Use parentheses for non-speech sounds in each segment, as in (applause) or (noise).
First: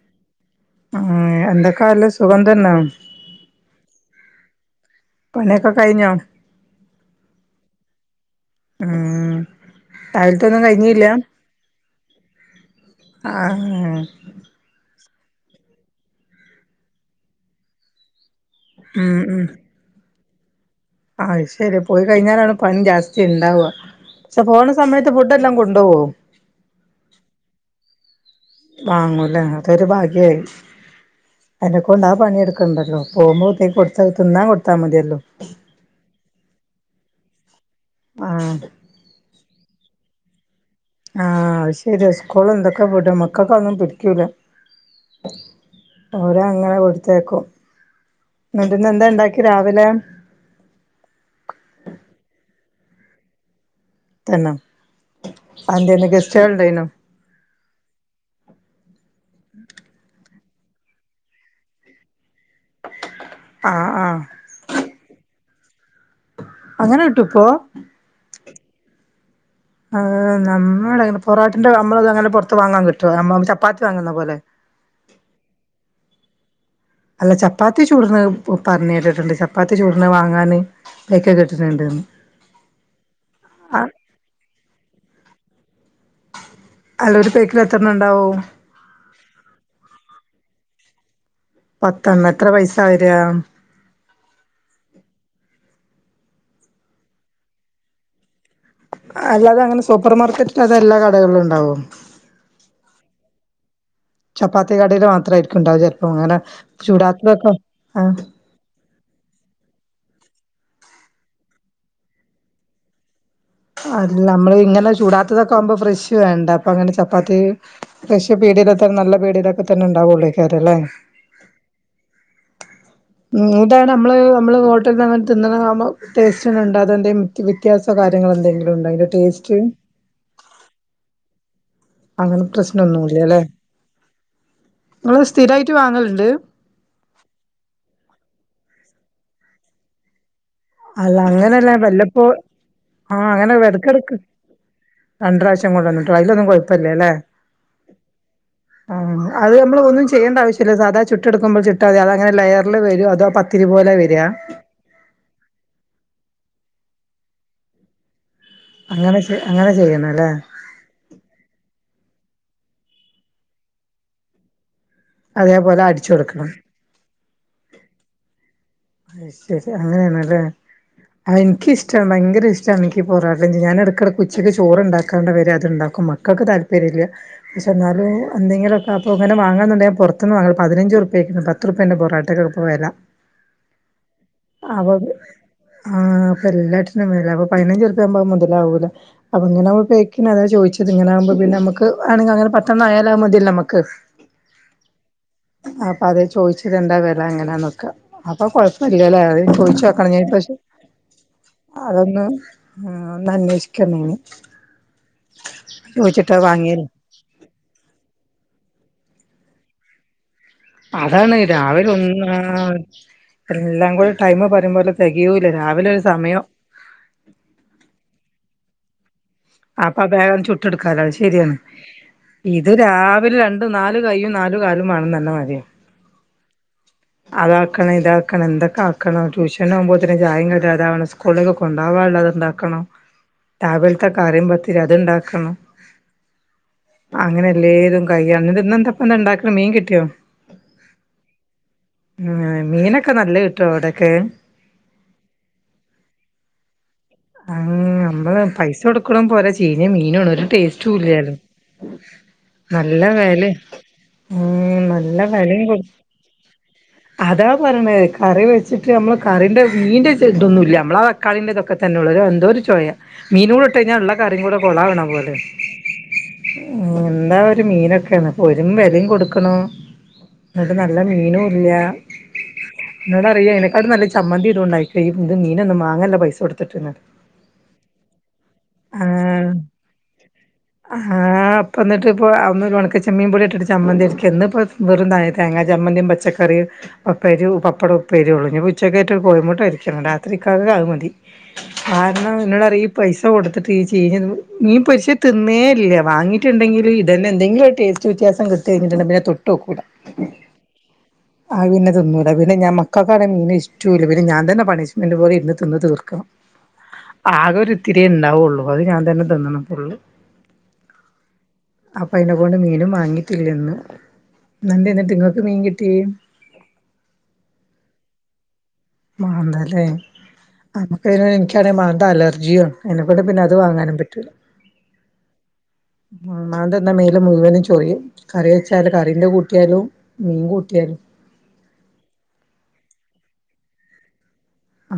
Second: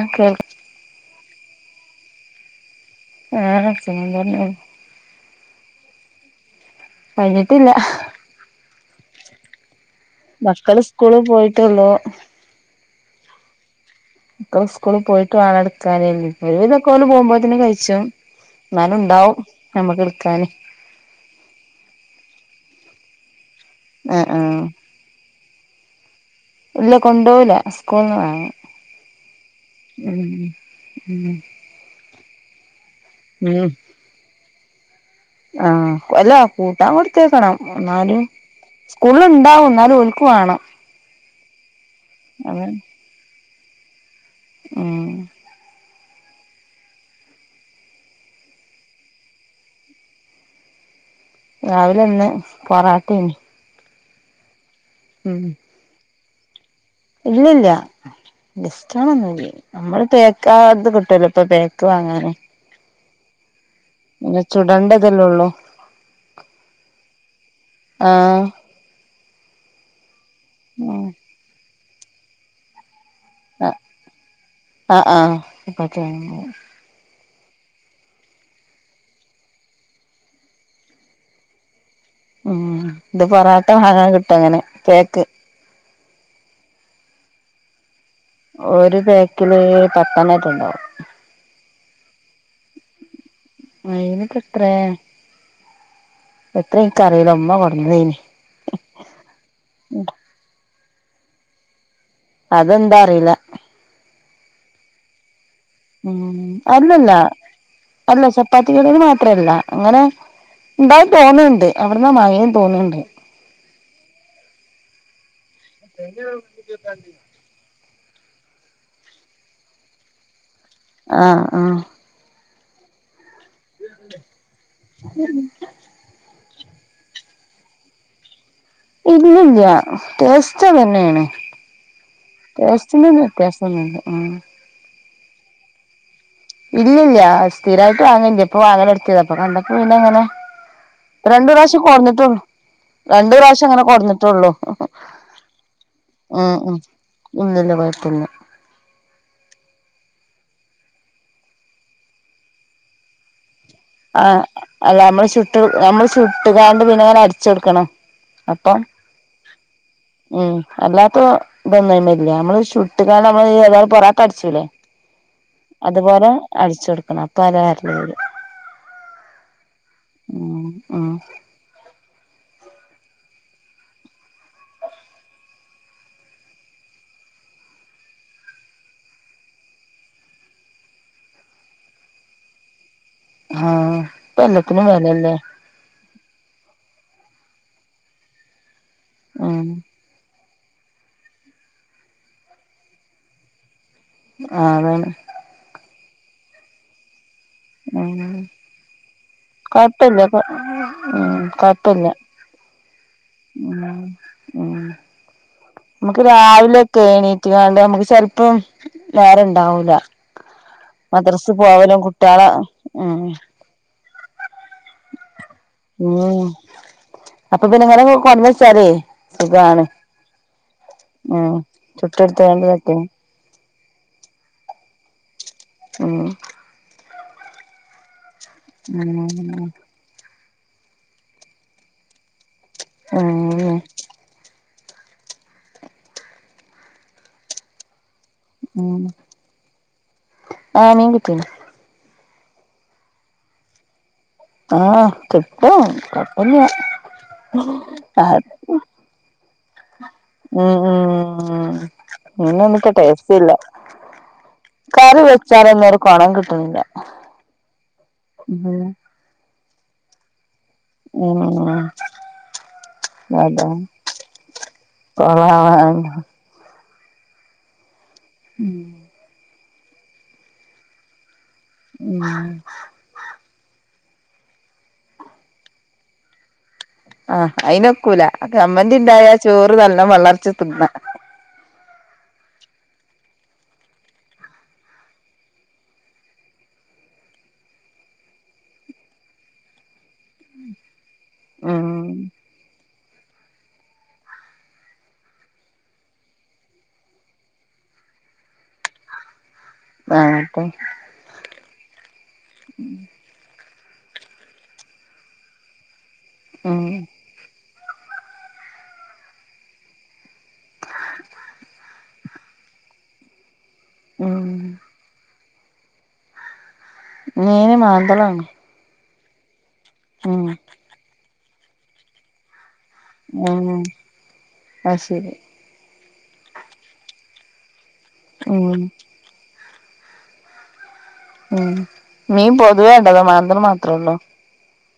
ആ കേൾ ആഹ് എന്തൊക്കാല സുഖം തന്നെ ആഹ് സുഖം തന്നെ പണിയൊക്കെ കഴിഞ്ഞോ കഴിഞ്ഞിട്ടില്ല ഉം രാവിലത്തൊന്നും മക്കള് കഴിഞ്ഞില്ല സ്കൂള് പോയിട്ടെള്ളു ആഹ് മക്കൾ സ്കൂളിൽ പോയിട്ട് വേണം എടുക്കാന് ഒരു വിധൊക്കെ ഓര് പോകുമ്പോത്തന്നെ കഴിച്ചു എന്നാല് ഇണ്ടാവും നമ്മക്ക് എടുക്കാന് അയ് ശരി പോയി കഴിഞ്ഞാലാണ് പണി ജാസ്തി ഉണ്ടാവുക ആ ആ പക്ഷെ പോണ സമയത്ത് ഇതെല്ലാം കൊണ്ടു പോകുവോ ഇല്ല കൊണ്ടുപോവില്ല സ്കൂള്ന്ന് വാങ്ങും വാങ്ങൂലേ അതൊരു ഭാഗ്യായി ഉം ഉം അതിനെ കൊണ്ട് ആ പണിയെടുക്കണ്ടല്ലോ പോകുമ്പോൾത്തേക്ക് കൊറച്ച് തിന്നാ കൊടുത്താ മതിയല്ലോ ആഹ് അല്ല കൂട്ടാൻ കൊടുത്തേക്കണം എന്നാലും ആഹ് സ്കൂളിൽ ഇണ്ടാവും എന്നാലും ഓല്ക്കു വേണം ആഹ് അയ്ശരിയാ സ്കൂൾ അതാണ് എന്തൊക്കെ മക്കൾക്ക് ഒന്നും പിടിക്കൂല ഉം ഓരോ അങ്ങനെ കൊടുത്തേക്കും എന്നിട്ടന്ന് എന്താ ഇണ്ടാക്കിയെ രാവിലെ രാവിലെ ഇന്ന് പൊറോട്ടേന് തന്നാ അതെന്താ ഇന്ന് ഗസ്റ്റ്കൾ ഇണ്ടായീനോ ഇല്ലില്ല ഡിസ്റ്റണൊന്നുമല്ല നമ്മള് പേക്കാത് കിട്ടലോ ഇപ്പൊ പേക്ക് വാങ്ങാന് ആഹ് ആഹ് പിന്നെ ചൂടണ്ടതല്ലേ ഉള്ളൂ അങ്ങനെ കിട്ടു ഇപ്പൊ ആഹ് ആ ഉം നമ്മളുടെ അങ്ങെ പൊറോട്ടൻ്റെ നമ്മ അത് അങ്ങനെ പുറത്ത് വാങ്ങാൻ പറ്റും അമ്മ ചപ്പാത്തി വാങ്ങുന്ന പോലെ ആഹ് ആഹ് ചപ്പാത്തി വാങ്ങുമ്പോ അല്ല ചപ്പാത്തി ചൂടിന് പറഞ്ഞ കേട്ടിട്ടുണ്ട് ചപ്പാത്തി ചൂടിന് വാങ്ങാന് തൈക്കെ കിട്ടുന്നുണ്ട്ന്ന് ഉം ഇത് പൊറോട്ട വഴ കിട്ടും അങ്ങനെ കേക്ക് അല്ലൊരു പേക്കില എത്രണം ഒരു പാക്കില് പത്തെണ്ണറ്റ ഉണ്ടാവും പത്തെണ്ണം എത്ര പൈസ വരാ അയിനക്കെത്രേ എത്രയും ക്കറീലറ മ്മ കൊടുന്നേനി അല്ലാതെ അങ്ങനെ സൂപ്പർ മാർക്കറ്റിൽ അതെ എല്ലാ കടകളിലും ഉണ്ടാവും അതെന്താ അറിയില്ല ചപ്പാത്തി കടേല് മാത്രായിരിക്കും ഉണ്ടാവ ചെലപ്പോ ഉ അങ്ങനെ അല്ലല്ല ചൂടാത്തതൊക്കെ ആഹ് അല്ല ചപ്പാത്തി ക മാ മാത്രല്ല അങ്ങനെ എന്തായി തോന്നണ്ട് അവിടന്ന മഴയും തോന്നിണ്ട് അല്ല നമ്മള് ഇങ്ങനെ ചൂടാത്തതൊക്കെ ആവുമ്പോ ഫ്രഷ് വേണ്ട അപ്പൊ അങ്ങനെ ചപ്പാത്തി ഫ്രഷ്‌ പീടിയേല തെ നല്ല പീടിയിലൊക്കെന്നെ ഉണ്ടാവൂള്ളേ ആഹ ആഹ ഉം ഇതാണ് നമ്മള് നമ്മള് ഹോട്ടലന്ന് അങ്ങനെ തിന്നണാമ്പോ ഭക്ഷണ ഉണ്ടാതെന്റെ വ്യത്യാസ കാര്യങ്ങ എന്തെങ്കിലും ഉണ്ടോ അതിന്റെ ടേസ്റ്റ് ഇല്ലില്ല ടേസ്തന്നെയാണ് അങ്ങനെ പ്രശ്നംന്നുമല്ല്യല്ലേ ഉം നിങ്ങള് സ്ഥിരായിട്ട് വാങ്ങലുണ്ട് ഇല്ലില്ല്യ. സ്ഥിരായിട്ട് വാങ്ങില്ല ഇപ്പൊ വാങ്ങല് ർത്തിയത പ്പൊ കണ്ടപ്പോ ന്നെ അങ്ങനെ അല്ല രണ്ടു അങ്ങനെയല്ല പ്രാവശ്യം വല്ലപ്പോ കൊറന്നിട്ടുള്ളു ആഹ് രണ്ടു പ്രാവശ്യം അങ്ങനെ ഇടക്കിടക്ക് കൊറന്നിട്ടുള്ളൂ രണ്ട് പ്രാവശ്യം കൊണ്ടുവന്നിട്ടോ ഉ അതിലൊന്നും ഉ ഇല്ലില്ല കൊഴത്തില്ല ആ് അത് നമ്മൾ ഒന്നും ചെയ്യേണ്ട ആവശ്യില്ലല്ല സാധാ ചുട്ട എടുക്കുമ്പോൾ ചിാ മതി അത അങ്ങനെ ലെയറൽ വരും അതോ പ ആ അല്ല നമ്മള് ചുട്ട നമ്മള് ചുട്ട കണ്ട് പിന്നെ അങ്ങനെ അരച്ച കൊടുക്കണം അപ്പം അങ്ങനെ അങ്ങനെ ചെയ്യണല്ലേ ഉം അല്ലാത്ത ഇതൊന്ന ഇല്ല നമ്മള് ചഷുട്ട ക നമ്മള് തായ പൊറ അടിച്ചുല്ലേ അതേപോലെ അടിച്ചു അതുപോലെ കൊടുക്കണം അടിച്ച കൊടുക്കണം അപ്പ അരല്ലര് ശരി അങ്ങനെയണല്ലേ ഉം എനിക്കിഷ്ട ഭയങ്കര ഇഷ്ട പക്ഷാണക്ക്ി പൊറരാട്ടം ഞാൻ എടുക്കടെ കൊച്ചിക്ക് ചോറ്ുണ്ടാക്കാണ്ട വര അതുണ്ടാക്കും മക്കൾക്ക് താല്പര്യമല്ല പക്ഷേ എന്നാലും എന്തങ്കിലൊക്കെ അപ്പോങ്ങെ വാങ്ങമുണ്ടെിൽ പുത്തന്ന്ാങ്ങാം പതിനഞ് രുപ്പക്കാണ് പത്ത്ുപ്പേൻറെ പൊറട്ടക്കെ പോും പോല ആഹ് ഇപ്പ എല്ലത്തിനും അപ്പൊ വെലല്ലേ ആഹ അപ്പൊ എല്ലായിടത്തുംും പതിനഞ് ചെറപ്പിയാുമ്പ മുതലാവൂല അപ്പൊ ഉം ഇങ്ങ ചോദിച്ചത് ഇങ്ങനെ ആകുമ്പോ പിന്നെ നമുക്ക് അങ്ങനെ പത്തന്ന നായാലാക മതിയേ നമ്മക്ക് ആതാണ് ആ അപ്പം അത്േ ചോദിച്ചിട്ട എന്താ വില എങ്ങനാ നോക്കുക ഉം കൊഴപ്പമില്ലല്ലേ അത ചോദിച്ച കൊഴപ്പല്ല വെക്കണം കൊ പക്ഷെ ഉം കൊഴപ്പല്ല അതൊന്ന് ആ ഒ അന്വേഷിക്കു ഉം ന്നേ ഉം നമുക്ക് രാവിലെ ഒക്കെ എണീറ്റ്ണ്ട് നമുക്ക് ചെിലപ്പം വേറെ ഇണ്ടാവൂല ആ അതാണ് രാവിലെ ഒന്ന് ഉം എല്ലാം കൂടി ടൈമ പറയോലെ തികയൂല്ല രാവിലെ ഒരു സമയം ഉം അപ്പൊ പിന്നെങ്ങനെ കൊന്ന വെച്ചാാലേ അപ്പൊ ബാഗന്ന് ചുട്ട എടുക്കാല ഉം ശെരിയാണ് ഇത് ചുട്ടെടുത്താണ്ടൊക്കെ രാവിലാണ് രണ്ട് നാല് കൈയും നാലു കാലും ആേണ തന്നെ മതി ആ അതാക്കണം ഇതാക്കണം എന്തൊക്കെ ആക്കണം ഉം ട്യൂഷൻ പോകുമ്പോത്തന്നെ ചായേം കടി സ്കൂളിലക്കെ കൊണ്ടകാനുള്ളത് ഉണ്ടാക്കണം ഉം രാവിലത്തെ കാഴി അത്ണ്ടാക്കണം അങ്ങനെ എല്ലാവരും കയ്യണ ഇന്ന് ഉം എന്തപ്പ എന്താ ഇണ്ടാക്കണ മീൻ കിട്ടിയോ ആഹ് മീൻ കിട്ടീണ് ഉം മീനൊക്കെ നല്ല കിട്ടോ അവിടെക്കെ ആ കിട്ടും കുഴപ്പം ഒന്നും ആഹ് ഇല്ല ആ നമ്മള് ഉ പൈസ കൊടുക്ക്ണും പോരാ ചീഞ്ഞ മീനുവാണ് ഒരു ഉ ഉ ടേസ്റ്റും ഇല്ലാലോ. ഇന്ന എനക്ക് നല്ല ടേസ്റ്റ് വെലെ ഇല്ല ഉം നല്ല കറി വെലിം വെച്ചാല കൊ ഒന്നരു കൊണം കിട്ടുന്നില്ല അതാ പറഞ്ഞണത് കറി വെച്ചിട്ട് നമ്മള് കറിന്റെ മീന്റെ ഇതൊന്നുമില്ല നമ്മളെ തക്കാളിന്റെ ഉം തൊക്കെ തന്നെള്ളൂ എന്തോ ഒരു ചോയാ മീനും കൂടെ അതാ ഇട്ടു കഴിഞ്ഞാ ഉള്ള കറിയും കൂടെ കൊളാ വണ പോലെ ആ എന്താ ഒരു മീനൊക്കെയാണ്പൊന്നും വിലയും കൊടുക്കണം എന്നിട്ട് നല്ല മീനും ഇല്ല ഉം എന്നോട് അറിയ അതിനെക്കാട് നല്ല ചി ചമ്മന്തി ഇതും ഉണ്ടായി കഴിഞ്ഞ് ഇന്ന് മീൻ ഒന്നും വാങ്ങല്ല പൈസ കൊടുത്തിട്ടുന്ന് ആ അയിനൊക്കൂല ചമ്മന്തി ഇണ്ടായാ ആഹ് ചോറ് നല്ല വളർച്ച തിന്ന ഒരു ഉണക്ക ചമ്മീൻ പൊടി ഇട്ട് ചമ്മന്തി അരക്ക എന്ന് ഇപ്പ വെറുതായി തേങ്ങ ചമ്മന്തിയും പച്ചക്ക കറി ഉപ്പേരിയും പപ്പടം ഉപ്പേരി ഉള്ളൂ ഇനിപ്പോ ഉച്ചയ്ക്കായിട്ട് ഒരു കോയി മൊട്ടപൊരിക്കണം രാത്രി ഇക്കകെ അത് മതി ഉം കാരണം എന്ന പൈസ കൊടുത്തിട്ട്ഈ ചീഞ്ഞ മീൻ പൊരിച്ചു തിന്നേ ഇല്ല വാങ്ങിട്ടുണ്ടെങ്കിൽ ഇതന്നെ എന്തെങ്കിലും ഒരു ടേസ്റ്റ് വ്യത്യാസം (unintelligible) പിന്നെ ആ അപ്പ ആ പിന്നെതിന്നൂല്ല പിന്നെ ഞാ മക്കക്കാണെ മീ ൻ ഇഷ്ടം റ്റൂല പിന്നെ ഞാൻ തന്നെ പണിഷ്മെന്റ് പോലെ ഇരിന്ന് തിന്ന് തീർക്കണം ഉം ആകെ ഇത്തിരിയേ ഉണ്ടാവുള്ളൂ അത് ഞാൻ തന്നെ തിന്നണം ഫുള്ള് അപ്പ അത്കൊണ്ട് മീനും വാങ്ങിട്ടില്ലന്ന് ഉം എന്നണ്ട് എന്നിട്ട് നിങ്ങക്ക് മീൻ കിട്ടി മീന് മാന്തളാണ് മാന്തല്ലേ ഉം നമ്മുക്ക് എനിക്കാണെ മാന്ത അലർജിയാണ് അതിനെകൊണ്ട് പിന്നെ അത് ഉം വാങ്ങാനും പറ്റൂല അത് ശരി മന്തൽ തിന്ന മേൽ മുഴുവനും ചൊറിയും കറി ഉം വെച്ചാല് കറിന്റെ കൂട്ടിയാലും മീൻ കൂട്ടിയാലും ഉം മീൻ പൊതുവേ ഉണ്ടോ അതോ മാന്തല് മാത്രേ ഉള്ളോ ആ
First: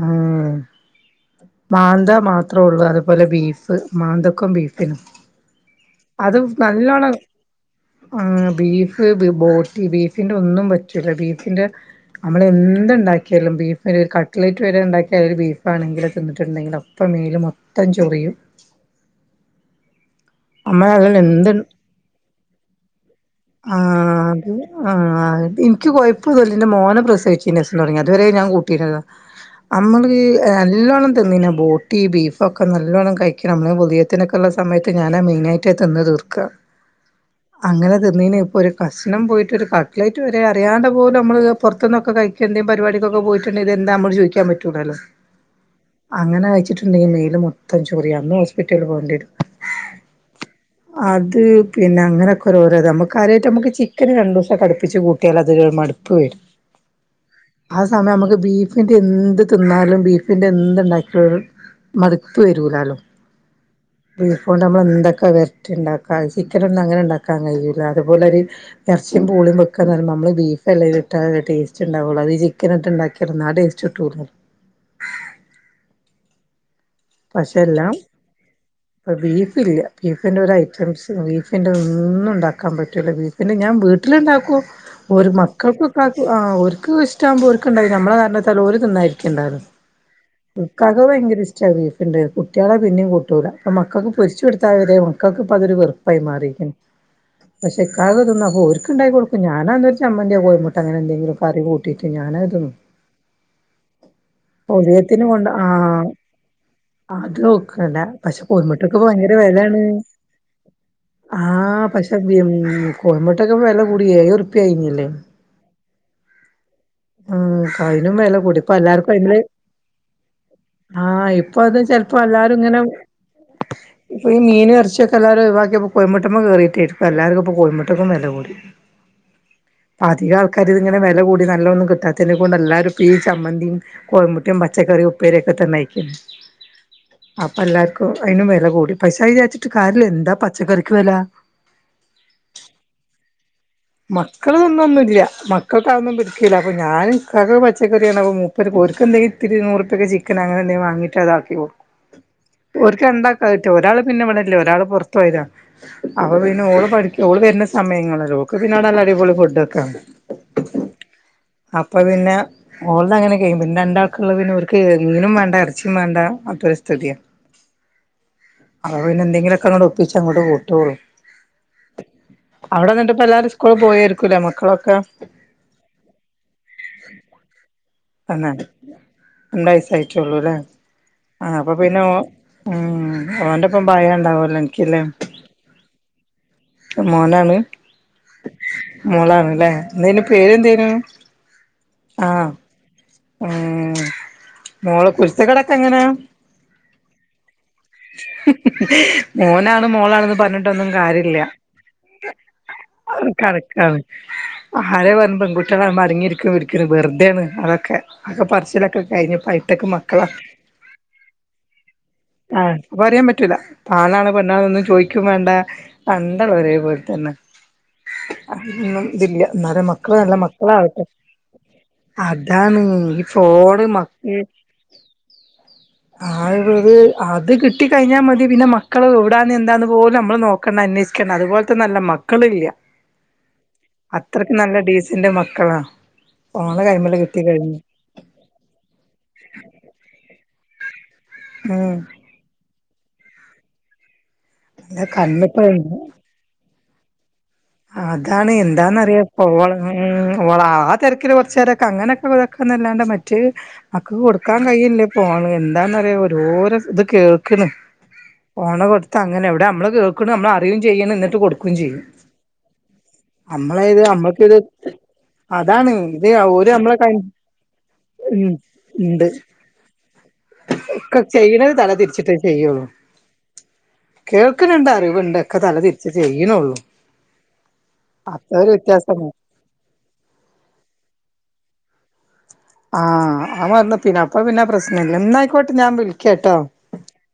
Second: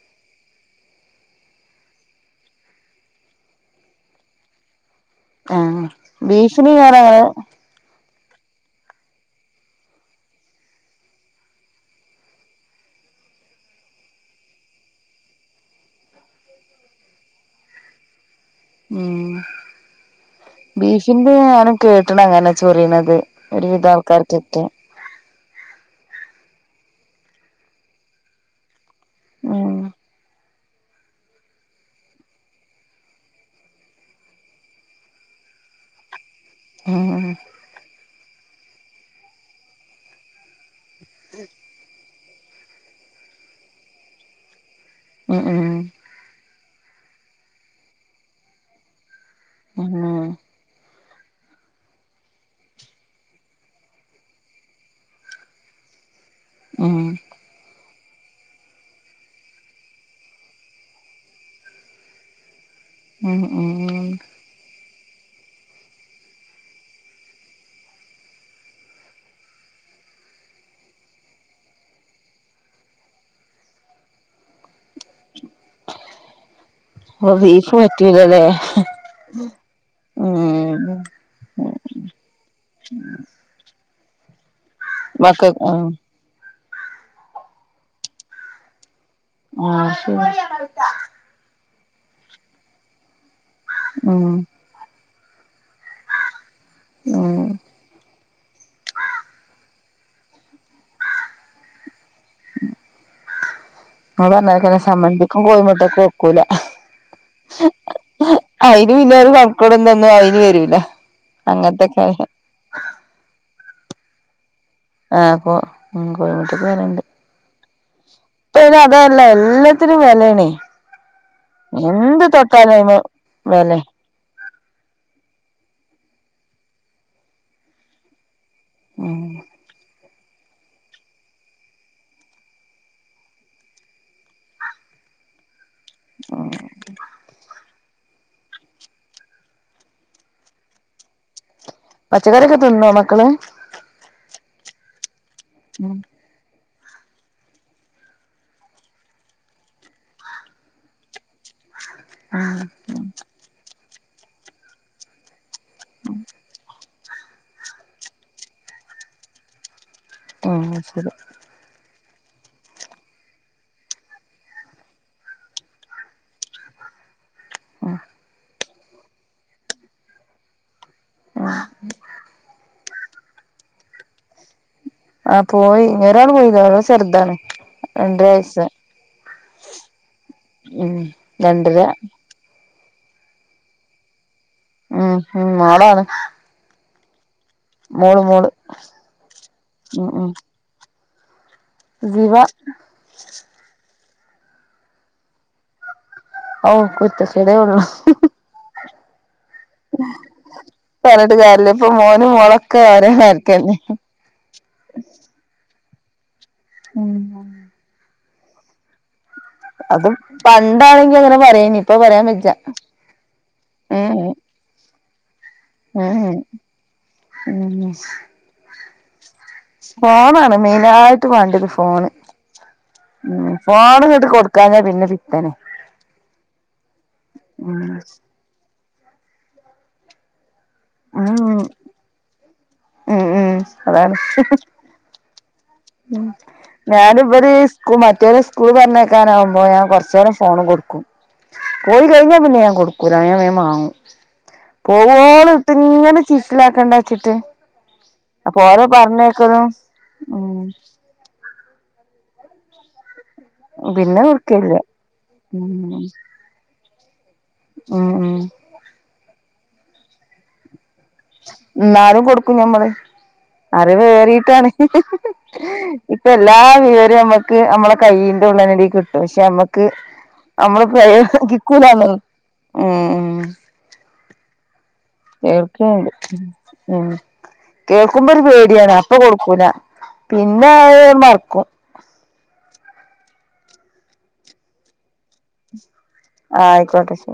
മാന്ത മാത്രേ ഉള്ളൂ അതുപോലെ ബീഫ് മാന്തക്കും ബീഫിനും ആ ഭീഷണി (unintelligible) ആ ബീഫ് ബോട്ടി ബീഫിന്റെ ഒന്നും പറ്റൂല ബീഫിന്റെ നമ്മള് എന്ത് ഉണ്ടാക്കിയാലും ബീഫ് കട്ട്ലേറ്റ് വരെ ഉണ്ടാക്കിയാല് ഒരു ബീഫാണെങ്കില് തിന്നിട്ടുണ്ടെങ്കിൽ അപ്പം മേല് മൊത്തം ചൊറിയും ഉം നമ്മളതിൽ ബീഫിന്റെ എന്ത് ഞാനും കേട്ടണ അങ്ങനെ ചൊറിയണത് ഒരുവിധ ആഹ് അത് ആൾക്കാർക്കൊക്കെ ആഹ് എനിക്ക് കുഴപ്പഒന്നും ഇല്ല എന്റെ എന്റെ മോന പ്രസവിച്ചന്ന് ശേഷം തുടങ്ങിതാ അതുവരെ ഞാൻ കൂട്ടിരുന്നതാ ഉം നമ്മള് നല്ലോണം തിന്നിന ബോട്ടി ബീഫുംക്കെ നല്ലോണ്ണം കഴിക്കണം നമ്മള് ഉദയത്തിനൊക്കെ ഉള്ള സമയത്ത് ഞാൻ മീ തിന്ന് തീർക്കും ഉം അങ്ങനെ തിന്നന് ഇപ്പൊ ഒരു കഷണം പോയിട്ട് ഒരു കട്ലൈറ്റ് വരെ അറിയാണ്ടെ അതു നമ്മൾ പുറത്തുന്നക്കെ കഴിക്കണ്ട പര് പാടിക്കൊക്കെ പോയിട്ടുണ്ടെ ഇത് ന്താന്ന് ചോദിക്കാൻ പറ്റോ ഉം ഉം അങ്ങനെ കഴിച്ചിട്ടുണ്ടെങ്കി മേൽ മൊത്തം ചൊറിയ അന്ന് ഹോസ്പിറ്റലിൽ പോകേണ്ടിവരും ആ അത് പിന്നെ അങ്ങനെ കുറഓരോരോ ഇത് നമുക്ക് കാര്യമായിട്ട് നമുക്ക് ചിക്കന് രണ്ട് ദിവസം അടുപ്പിച്ച് കൂട്ടിയാൽ അതൊരു മടുപ്പ് വരും ഉ ആ സമയം നമുക്ക് ബീഫിന്റെ എന്ത് തിന്നാലും ബീഫിന്റെ എന്ത്‌ ഉണ്ടാക്കുള്ള മടുപ്പ് വര ഉം ഉം ബീഫോണ്ട് ഞമ്മളെണ്ടൊക്കെ ഒക്കെ വെരറ്റ് ഉണ്ടാക്കാം ചിക്കൻ ഒന്നും അങ്ങനെ ഉണ്ടാക്കാൻ കഴയൂല അതുപോലെ ഒരു ഇറച്ചിയും പൂളയും വെക്കാ നമ്മള് ബീഫല്ലേത്ട്ട ടേസ്റ്റ് ഉണ്ടാവുള്ള അത്ഈ ചിക്കൻ ഉണ്ടാക്കിയ ടെസ്റ്റ്‌ കിട്ടുള്ളൂ ഓ ബീഫ് പറ്റല്ലല്ലേ അപ്പ ബീഫല്ല ബീഫിന്റെ ഒരു ഐറ്റംസ് ബീഫിന്റെ ഒന്നും ഉണ്ടാക്കാൻ പറ്റൂല ബീഫിന്റെ ഞാൻ വീട് വീട്ടിലുണ്ടാക്കുവ ഒരു മക്ക ആഹ് മക്കൾക്കൊക്കൊക്ക ആ ഇഷ്ടകുമ്പോക്കണ്ടും നമ്മളെ കാരണല ഒരുര് ആഹ് ശരി തിന്നായിരിക്കണ്ടുംക്കെക്കാക്ക ക്ക് ഭയങ്കര ഇഷ്ട ചെവീഫുണ്ട് കുട്ടികളെ പിന്നെയും കൂട്ടൂല അപ്പം മക്കൾക്ക് ഉം പൊരിച്ചു കൊടുത്താൽ വരെ മക്കൾക്ക് അപ്പ അതൊരു വെറുപ്പായി മായിരിക്കും ഉം പക്ഷെ കാക്ക തിന്ന അപ്പൊ ഒർക്കുണ്ടക്കി കൊടുക്കും ഞാനാ ചമ്മന്ദ്യോ കോഴിമുട്ട് അങ്ങനെ എന്തെങ്കിലും കറി കൂട്ടിയിട്ട് ഞാനതതിന്നു ങ്ങള് പറഞ്ഞ ക്കെയ് സമന്ദിക്കഉം ആ കോഴിമുട്ട ഒക്കെ ഒ ക്കൂല അത് നോക്കല്ല പക്ഷെ കൊയ്മുട്ടക്ക് ഇപ്പ പിന്നെ ഒരു ഭയങ്കര വിലയാണ് കണക്കോടും ഇതൊന്നും അയിന് വരൂല ആഹ അങ്ങനത്തൊക്കെ പക്ഷെ കോയമ്പുട്ടൊക്കെ വില കൂടിയ യിഞ്ഞല്ലേ ആഹ് അപ്പൊ ഉം കോഴിമുട്ടക്ക് വെലണ്ട് ആ അതിനും വില കൂടി ഇപ്പ അയിന് എല്ലാർക്കും അതല്ല അതി എല്ലാത്തിനും വെലേണേ ആഹ ഇപ്പ അത ചെല പ്പോ എന്ത് എല്ലരും തൊട്ടാലും ഇങ്ങനെ അയിമെ വെലേ ഈ മീനും ഏറെച്ചിം ഒക്കെ എല്ലാരും ഓയ്‌വാക്കിയപ്പോ കോയമുട്ടമ്മം കയറിയിട്ടായിരിക്ക എല്ലാവർും ഇപ്പോ കോയമുട്ടക്കും വില കൂടി ആഹ അപ്പ അധിക ആൾക്കാരി ഇങ്ങന വില അധികം ആൾക്കാരും ഇത് ങ്ങനെ കൂടി നല്ല ഒന്നും കിട്ടത്തതിനെ കൊണ്ട് എല്ലാരും ഈ ചമ്മന്തിയും കോയമ്പമുട്ടും പച്ചക്ക ഉപേരക്കക്കതന്നെനെയ്ക്കും അപ്പ എല്ലർക്കും അതിനും വില കൂടി പൈസ വിചാരിച്ചിട്ട് കാരില് എന്താ പച്ചക്കറിക്ക് വില പച്ചക്കറിയൊക്കെ തിന്നോ മക്കള് മക്കൾ ഒന്നുംതിന്നോന്നുല്ല ഉം മക്കൾക്ക്അതൊന്നും പറ്റൂല അപ്പോൾ ഞും കക പച്ചക്കറിയാണ് ഞാൻ ഇക്കാക്ക ക്ക് പച്ചക്കറി ആണ് അപ്പോൾ മുപ്പർ ക്ക് ഓർക്ക് എന്തെില ഇത്തിരിൂറപ്പക്ക ചിക്കൻ അങ്ങനെ എന്തെങ്കും വാങ്ങിട്ട് അങ്ങോട്ടാകും ക്ക ഉണ്ടാക്കാ പറ്റ ഒരാൾ പിന്നെ ഇവിടെല്ലേ ഒരാള് പുൊറത്ത പോരാ അവപ്പ പിന്നെ ഓള് പഠിക്ക ഓള് വരുന്ന സമയങ്ങളല്ലോ ഒ പിന്നെ ആട നല്ല അടി പൊളി ഫുഡ് ഒക്കാണ്. ആഹ് ശരി അപ്പ പിന്നെ മോള്തങ്ങനെ കയ്യും പിന്നെ രണ്ടാൾക്ക്ള്ളത് പിന്നെ ഓല്ക്ക് മീനും മാണ്ട എറച്ചിം മാണ്ട (unintelligible) ചെടിയാ ആഹ് അഹ് പിന്നെ എന്തെിലൊക്കങ്ങട്ട് ഒപ്പിച്ചങ്ങോട്ട് കൂട്ട്യോളും ആഹ് ഇപ്പെല്ലാരും സ്കൂള് പോയേരുക്കുലെ മക്കളൊ ആഹ് പോയി ഇഞ്ഞൊരാള് പോയിലാ ഓരാള് ചെറ്താണ് തന്നെ രണ്ടയ്സായിറ്റോള്ളുല്ലേ ഉം ആഹ് അപ്പ രണ്ടര പിന്നെ ഓ ഉം ഓന്റെപ്പം പായണ്ടാവോ ഉം ഉം മോളാണ് മോനാണ് മോള് മോള് മോളാണ്ല്ലേ ഉം എന്തേനു ഉം പേരെന്തേനു സിവ ആഹ് ഉം മോള് കുര്ത്തക്കേടെ ഓഹ് കുരുത്തക്കേടേ ഉള്ളൂ ഉം മോനാണ് മോളാണ്ന്ന് പറ്ഞ്ഞിട്ടൊന്നും പറഞ്ഞിട്ട് കാര്യല്ല ഇപ്പൊ മോനും മോളൊക്കെ ഒരേ (unintelligible) മാരിക്കന്നെ കണക്കാണ് ഹാരേ പറ്ഞ്ഞ് പെൺകു ട്ടിളാവുമ്പം അടങ്ങിയിരിക്കും ഇരിക്കും ഉം വെറുതേണ് അതൊക്കെ ആഹ് ഒക്കെ പറച്ചിലൊക്കെ കഴിഞ്ഞ് പ്പ ഹൈടെക് അത് മക്കളാ പണ്ടാണെങ്കി അങ്ങനെ പറയേനി ഇപ്പൊ പറയാൻ വെജ്ജ ആഹ് പറിയാൻ പറ്റൂല ഉം ആണാണ് പെ ണ്ണാണോന്ന് ചോയിക്കും വാണ്ട ഉം രണ്ടാളും ഒരേ പോല്ത്തന്നെ ഉം അഹിലൊന്നും ഇതില്ല ഇന്നാലും മക്കള് നല്ല ഫോണാണ് മക്കളാവട്ടെ മെയിനായിട്ട് വാണ്ടിയത് ഫോണ് അതാണ് ഈ ഉം ഫോണ് ഫോണ്ങ്ങട്ട് മക്ക കൊട്ക്കാഞ്ഞാ പിന്നെ പിത്തനെ (unintelligible) അത് ഉം കിട്ടികഴിഞ്ഞാ മതി പിന്നെ മക്കള് എവ്ടാന്ന് എന്താന്ന് പോലും നമ്മള് നോ ക്കണ്ട ഉം അന്വേഷിക്കണ്ട അതുപോല്ത്ത നല്ല മക്കളില്ല ഉം ഉം അതാണ് അത്രക്ക് നല്ല ഡീസന്റ് മ ക്കളാ ഫോണ് കൈയ്മല് ഞാന് ഇവര് കിട്ടികഴിഞ് സ്കൂ മറ്റേവരെ സ്കൂള് പറഞ്ഞേക്കാനാവുമ്പോ ഞാൻ കുറച്ചനേരം ഫോൺ കൊടുക്കും ഉം പോയി കഴിഞ്ഞാ പിന്നെ ഞൻ കൊടുക്കൂല ഞൻ വേകം മാങ്ങും അല്ല പോവോള് ഇട്ട് കണ്ണിപ്പ ഇങ്ങനെ ചീറ്റ്ലാക്കണ്ട വെച്ചിട്ട് അതാണ് എന്താന്നറിയപ്പോ ഓളാ ഉം ഒളാ തിരക്കക്ക് കുറുരൊക്കെ അങ്ങനൊക്കെതക്കുന്ന അല്ലാണ്ട് മ റ്റ് ആക്ക് പിന്നെ കൊടുക്കാൻ കൊടുക്കലില്ല കഴിയില്ലേ ഫോണ് എന്താന്ന ഉം പറയാ ഓരോരോ ഇത് കേൾ ക്ക് ഉം ഉം ഫോണ് കൊടുത്ത അങ്ങനെ എവിടെ നമ്മള് കേൾക്ക നമ്മള് അറി ചെയ്യണ് എന്നിട്ട് കൊടുക്കുകയും ചെയ്യും ക്കും ഞമ്മള് നമ്മളെ ഇത് അറിവ് നമ്മക്കിത് ഏറിട്ടാണ് അതാണ് ഇത് ഇപ്പം എല്ലാ ഓര് നമ്മളെ ക വിവരവും നമ്മക്ക് നമ്മളെ കൈയ്യി യ്യ്ന്റെ ഉം ഉള്ളനടി കിട്ടും ഇണ്ട് പക്ഷെ നമ്മുക്ക് നമ്മളപ്പോ ഒക്കെ ചെയ്യണത് തല കിക്കൂലാന്ന് തിരിച്ചിട്ടേ ഉം കേൾക്കണ്ട് അറിവുണ്ടൊക്കെ തല തിരിച്ച കേൾക്കണ്ട് ചെയ്യുണെള്ളൂ ഉം കേൾക്കുമ്പോ ഒരു പേടിയാണ് അപ്പൊ കൊടുക്കൂല പിന്നെ അയ് മറക്കും ആഹ് ആ (unintelligible) പിന്നെ അപ്പ പിന്നെ പ്രശ്ന ഇന്നായിക്കോട്ട് ഞാൻ വിളിക്കട്ടോ ആയിക്കോട്ടെ ശരി